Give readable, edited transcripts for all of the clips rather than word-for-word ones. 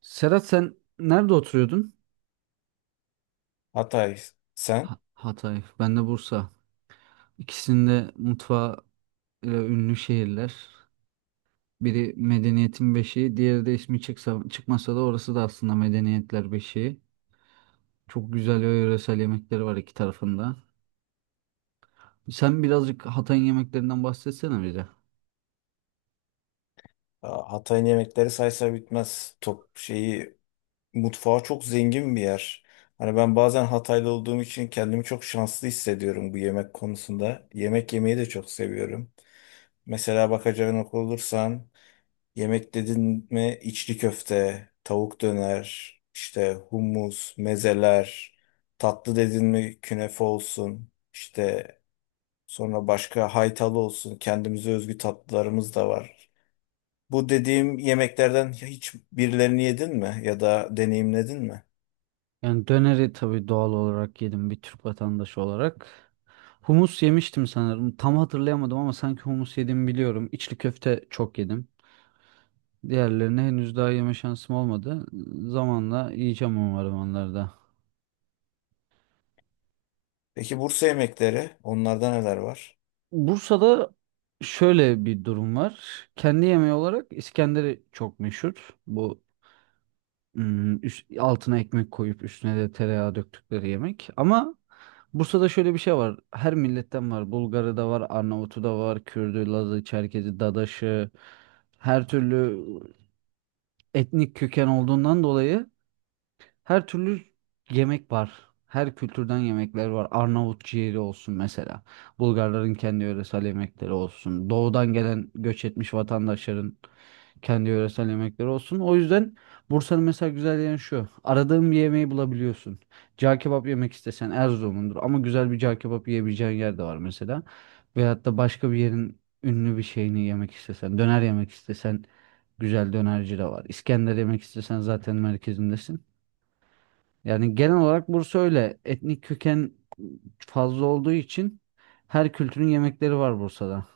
Serhat sen nerede oturuyordun? Hatay sen. Hatay, ben de Bursa. İkisinde mutfağı ile ünlü şehirler. Biri medeniyetin beşiği, diğeri de ismi çıksa, çıkmasa da orası da aslında medeniyetler beşiği. Çok güzel ve yöresel yemekleri var iki tarafında. Sen birazcık Hatay'ın yemeklerinden bahsetsene bize. Aa, Hatay'ın yemekleri saysa bitmez. Top şeyi mutfağı çok zengin bir yer. Hani ben bazen Hataylı olduğum için kendimi çok şanslı hissediyorum bu yemek konusunda. Yemek yemeyi de çok seviyorum. Mesela bakacağına olursan yemek dedin mi içli köfte, tavuk döner, işte hummus, mezeler, tatlı dedin mi künefe olsun, işte sonra başka haytalı olsun, kendimize özgü tatlılarımız da var. Bu dediğim yemeklerden hiç birilerini yedin mi ya da deneyimledin mi? Yani döneri tabii doğal olarak yedim bir Türk vatandaşı olarak. Humus yemiştim sanırım. Tam hatırlayamadım ama sanki humus yediğimi biliyorum. İçli köfte çok yedim. Diğerlerine henüz daha yeme şansım olmadı. Zamanla yiyeceğim umarım onları da. Peki Bursa yemekleri, onlarda neler var? Bursa'da şöyle bir durum var. Kendi yemeği olarak İskender'i çok meşhur. Bu altına ekmek koyup üstüne de tereyağı döktükleri yemek. Ama Bursa'da şöyle bir şey var. Her milletten var. Bulgarı da var, Arnavutu da var, Kürdü, Lazı, Çerkezi, Dadaşı. Her türlü etnik köken olduğundan dolayı her türlü yemek var. Her kültürden yemekler var. Arnavut ciğeri olsun mesela. Bulgarların kendi yöresel yemekleri olsun. Doğudan gelen göç etmiş vatandaşların kendi yöresel yemekleri olsun. O yüzden Bursa'nın mesela güzel yanı şu. Aradığın bir yemeği bulabiliyorsun. Cağ kebap yemek istesen Erzurum'undur. Ama güzel bir cağ kebap yiyebileceğin yer de var mesela. Veyahut da başka bir yerin ünlü bir şeyini yemek istesen, döner yemek istesen güzel dönerci de var. İskender yemek istesen zaten merkezindesin. Yani genel olarak Bursa öyle. Etnik köken fazla olduğu için her kültürün yemekleri var Bursa'da.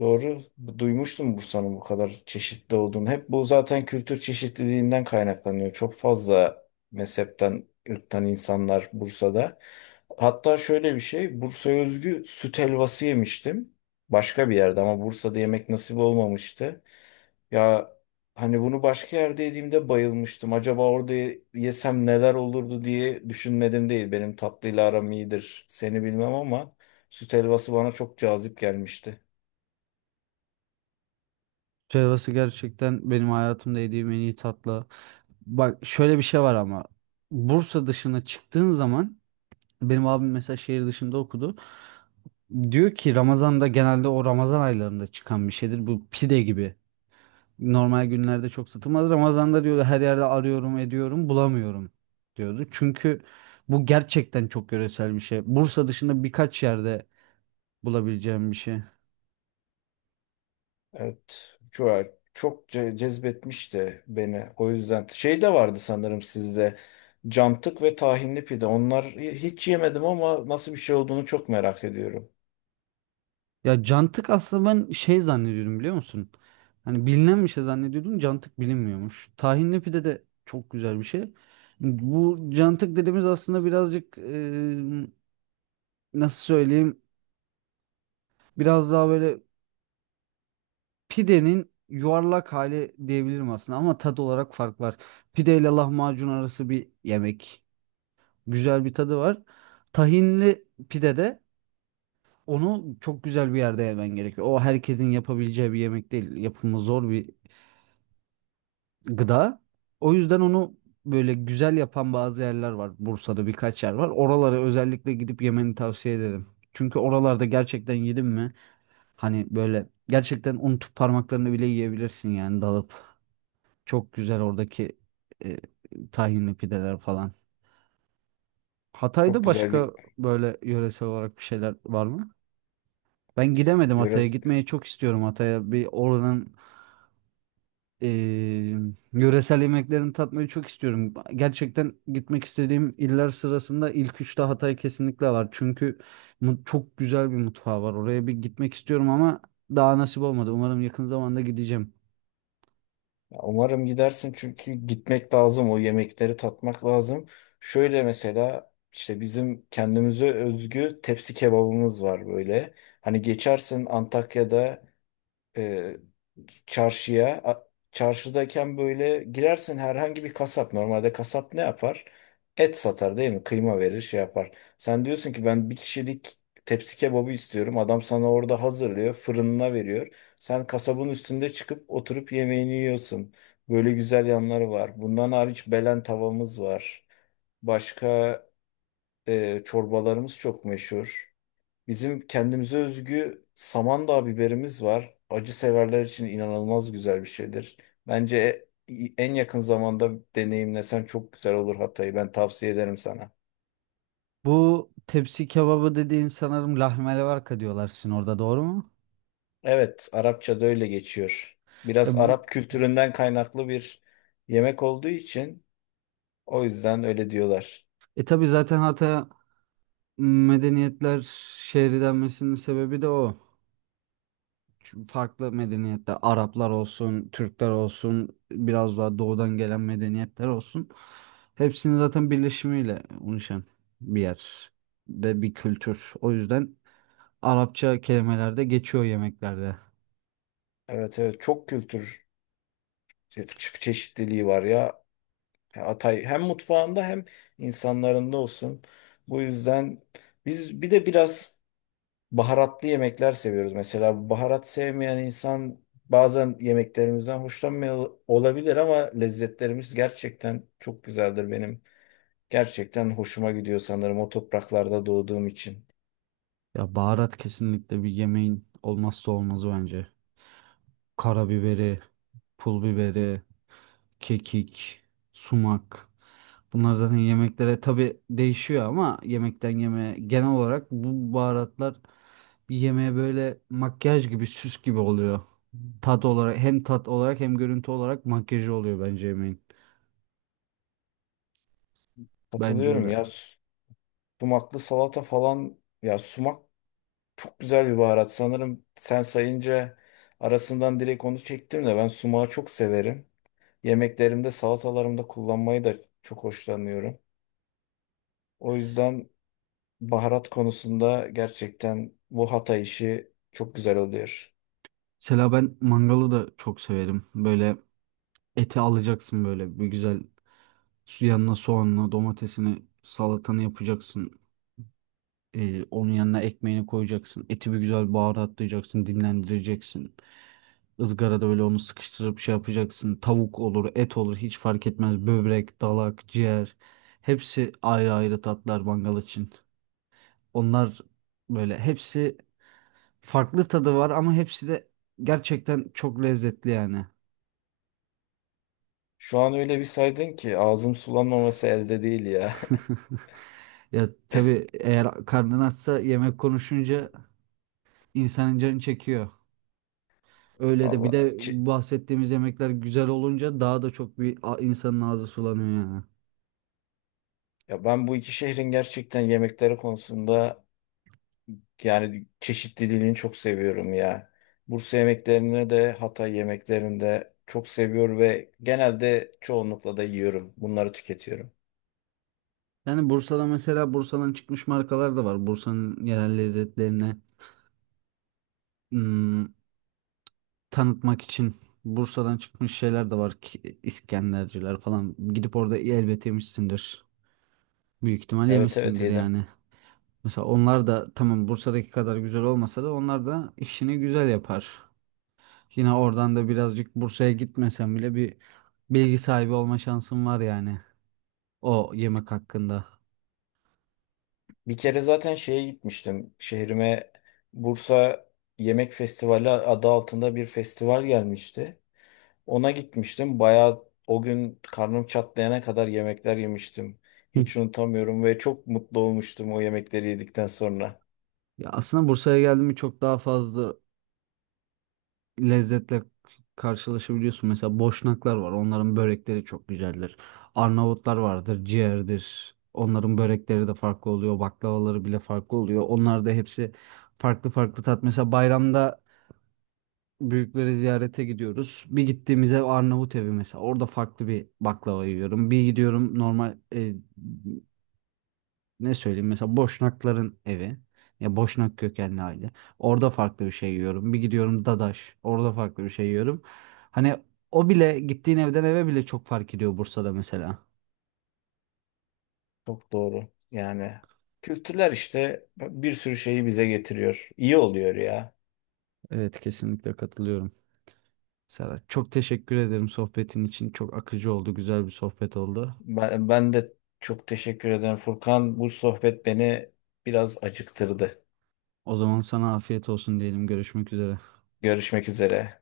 Doğru, duymuştum Bursa'nın bu kadar çeşitli olduğunu. Hep bu zaten kültür çeşitliliğinden kaynaklanıyor. Çok fazla mezhepten, ırktan insanlar Bursa'da. Hatta şöyle bir şey, Bursa'ya özgü süt helvası yemiştim. Başka bir yerde ama Bursa'da yemek nasip olmamıştı. Ya hani bunu başka yerde yediğimde bayılmıştım. Acaba orada yesem neler olurdu diye düşünmedim değil. Benim tatlıyla aram iyidir. Seni bilmem ama süt helvası bana çok cazip gelmişti. Helvası gerçekten benim hayatımda yediğim en iyi tatlı. Bak şöyle bir şey var ama Bursa dışına çıktığın zaman benim abim mesela şehir dışında okudu. Diyor ki Ramazan'da genelde o Ramazan aylarında çıkan bir şeydir. Bu pide gibi. Normal günlerde çok satılmaz. Ramazan'da diyordu her yerde arıyorum ediyorum bulamıyorum diyordu. Çünkü bu gerçekten çok yöresel bir şey. Bursa dışında birkaç yerde bulabileceğim bir şey. Evet. Çok, çok cezbetmişti beni. O yüzden şey de vardı sanırım sizde. Cantık ve tahinli pide. Onlar hiç yemedim ama nasıl bir şey olduğunu çok merak ediyorum. Ya cantık aslında ben şey zannediyordum biliyor musun? Hani bilinen bir şey zannediyordum cantık bilinmiyormuş. Tahinli pide de çok güzel bir şey. Bu cantık dediğimiz aslında birazcık nasıl söyleyeyim biraz daha böyle pidenin yuvarlak hali diyebilirim aslında ama tat olarak fark var. Pide ile lahmacun arası bir yemek. Güzel bir tadı var. Tahinli pide de onu çok güzel bir yerde yemen gerekiyor. O herkesin yapabileceği bir yemek değil. Yapımı zor bir gıda. O yüzden onu böyle güzel yapan bazı yerler var. Bursa'da birkaç yer var. Oralara özellikle gidip yemeni tavsiye ederim. Çünkü oralarda gerçekten yedim mi hani böyle gerçekten unutup parmaklarını bile yiyebilirsin yani dalıp. Çok güzel oradaki e, tahinli pideler falan. Çok Hatay'da güzel bir başka böyle yöresel olarak bir şeyler var mı? Ben gidemedim yöre. Hatay'a. Gitmeyi çok istiyorum Hatay'a. Bir oranın e, yöresel yemeklerini tatmayı çok istiyorum. Gerçekten gitmek istediğim iller sırasında ilk üçte Hatay kesinlikle var. Çünkü çok güzel bir mutfağı var. Oraya bir gitmek istiyorum ama daha nasip olmadı. Umarım yakın zamanda gideceğim. Ya umarım gidersin çünkü gitmek lazım, o yemekleri tatmak lazım. Şöyle mesela işte bizim kendimize özgü tepsi kebabımız var böyle. Hani geçersin Antakya'da e, çarşıya. Çarşıdayken böyle girersin herhangi bir kasap. Normalde kasap ne yapar? Et satar değil mi? Kıyma verir, şey yapar. Sen diyorsun ki ben bir kişilik tepsi kebabı istiyorum. Adam sana orada hazırlıyor, fırınına veriyor. Sen kasabın üstünde çıkıp oturup yemeğini yiyorsun. Böyle güzel yanları var. Bundan hariç Belen tavamız var. Başka çorbalarımız çok meşhur. Bizim kendimize özgü Samandağ biberimiz var. Acı severler için inanılmaz güzel bir şeydir. Bence en yakın zamanda deneyimlesen çok güzel olur Hatay'ı. Ben tavsiye ederim sana. Bu tepsi kebabı dediğin sanırım lahmelevarka diyorlar sizin orada doğru mu? Evet, Arapça'da öyle geçiyor. Ya, Biraz Arap kültüründen kaynaklı bir yemek olduğu için o yüzden öyle diyorlar. Tabii zaten Hatay medeniyetler şehri denmesinin sebebi de o. Çünkü farklı medeniyetler, Araplar olsun, Türkler olsun, biraz daha doğudan gelen medeniyetler olsun. Hepsinin zaten birleşimiyle oluşan bir yer ve bir kültür. O yüzden Arapça kelimeler de geçiyor yemeklerde. Evet, evet, çok kültür çeşitliliği var ya. E, Hatay hem mutfağında hem insanlarında olsun. Bu yüzden biz bir de biraz baharatlı yemekler seviyoruz. Mesela baharat sevmeyen insan bazen yemeklerimizden hoşlanmıyor olabilir ama lezzetlerimiz gerçekten çok güzeldir benim. Gerçekten hoşuma gidiyor sanırım o topraklarda doğduğum için. Ya baharat kesinlikle bir yemeğin olmazsa olmazı bence. Karabiberi, pul biberi, kekik, sumak. Bunlar zaten yemeklere tabii değişiyor ama yemekten yemeğe genel olarak bu baharatlar bir yemeğe böyle makyaj gibi, süs gibi oluyor. Tat olarak hem tat olarak hem görüntü olarak makyajı oluyor bence yemeğin. Bence Katılıyorum öyle. ya, sumaklı salata falan, ya sumak çok güzel bir baharat. Sanırım sen sayınca arasından direkt onu çektim de ben sumağı çok severim. Yemeklerimde, salatalarımda kullanmayı da çok hoşlanıyorum. O yüzden baharat konusunda gerçekten bu Hatay işi çok güzel oluyor. Mesela ben mangalı da çok severim. Böyle eti alacaksın böyle bir güzel su yanına soğanını, domatesini, salatanı yapacaksın. Onun yanına ekmeğini koyacaksın. Eti bir güzel baharatlayacaksın, dinlendireceksin. Izgarada böyle onu sıkıştırıp şey yapacaksın. Tavuk olur, et olur hiç fark etmez. Böbrek, dalak, ciğer. Hepsi ayrı ayrı tatlar mangal için. Onlar böyle hepsi farklı tadı var ama hepsi de gerçekten çok lezzetli yani. Şu an öyle bir saydın ki ağzım sulanmaması elde değil ya. Ya tabii eğer karnın açsa yemek konuşunca insanın canı çekiyor. Öyle de bir Vallahi de bahsettiğimiz yemekler güzel olunca daha da çok bir insanın ağzı sulanıyor yani. ya ben bu iki şehrin gerçekten yemekleri konusunda yani çeşitliliğini çok seviyorum ya. Bursa yemeklerini de Hatay yemeklerini de çok seviyor ve genelde çoğunlukla da yiyorum. Bunları tüketiyorum. Yani Bursa'da mesela Bursa'dan çıkmış markalar da var. Bursa'nın yerel lezzetlerini ım, tanıtmak için Bursa'dan çıkmış şeyler de var ki İskenderciler falan. Gidip orada elbet yemişsindir. Büyük ihtimal Evet, evet, yemişsindir yedim. yani. Mesela onlar da tamam Bursa'daki kadar güzel olmasa da onlar da işini güzel yapar. Yine oradan da birazcık Bursa'ya gitmesem bile bir bilgi sahibi olma şansım var yani o yemek hakkında. Bir kere zaten şeye gitmiştim. Şehrime Bursa Yemek Festivali adı altında bir festival gelmişti. Ona gitmiştim. Bayağı o gün karnım çatlayana kadar yemekler yemiştim. Hı. Hiç unutamıyorum ve çok mutlu olmuştum o yemekleri yedikten sonra. Ya aslında Bursa'ya geldim çok daha fazla lezzetle karşılaşabiliyorsun. Mesela Boşnaklar var. Onların börekleri çok güzeldir. Arnavutlar vardır, ciğerdir. Onların börekleri de farklı oluyor. Baklavaları bile farklı oluyor. Onlar da hepsi farklı farklı tat. Mesela bayramda büyükleri ziyarete gidiyoruz. Bir gittiğimiz ev Arnavut evi mesela. Orada farklı bir baklava yiyorum. Bir gidiyorum normal ne söyleyeyim mesela Boşnakların evi ya Boşnak kökenli aile, orada farklı bir şey yiyorum, bir gidiyorum Dadaş, orada farklı bir şey yiyorum. Hani o bile gittiğin evden eve bile çok fark ediyor Bursa'da mesela. Çok doğru. Yani kültürler işte bir sürü şeyi bize getiriyor. İyi oluyor ya. Evet kesinlikle katılıyorum. Serhat çok teşekkür ederim sohbetin için, çok akıcı oldu, güzel bir sohbet oldu. Ben de çok teşekkür ederim Furkan. Bu sohbet beni biraz acıktırdı. O zaman sana afiyet olsun diyelim, görüşmek üzere. Görüşmek üzere.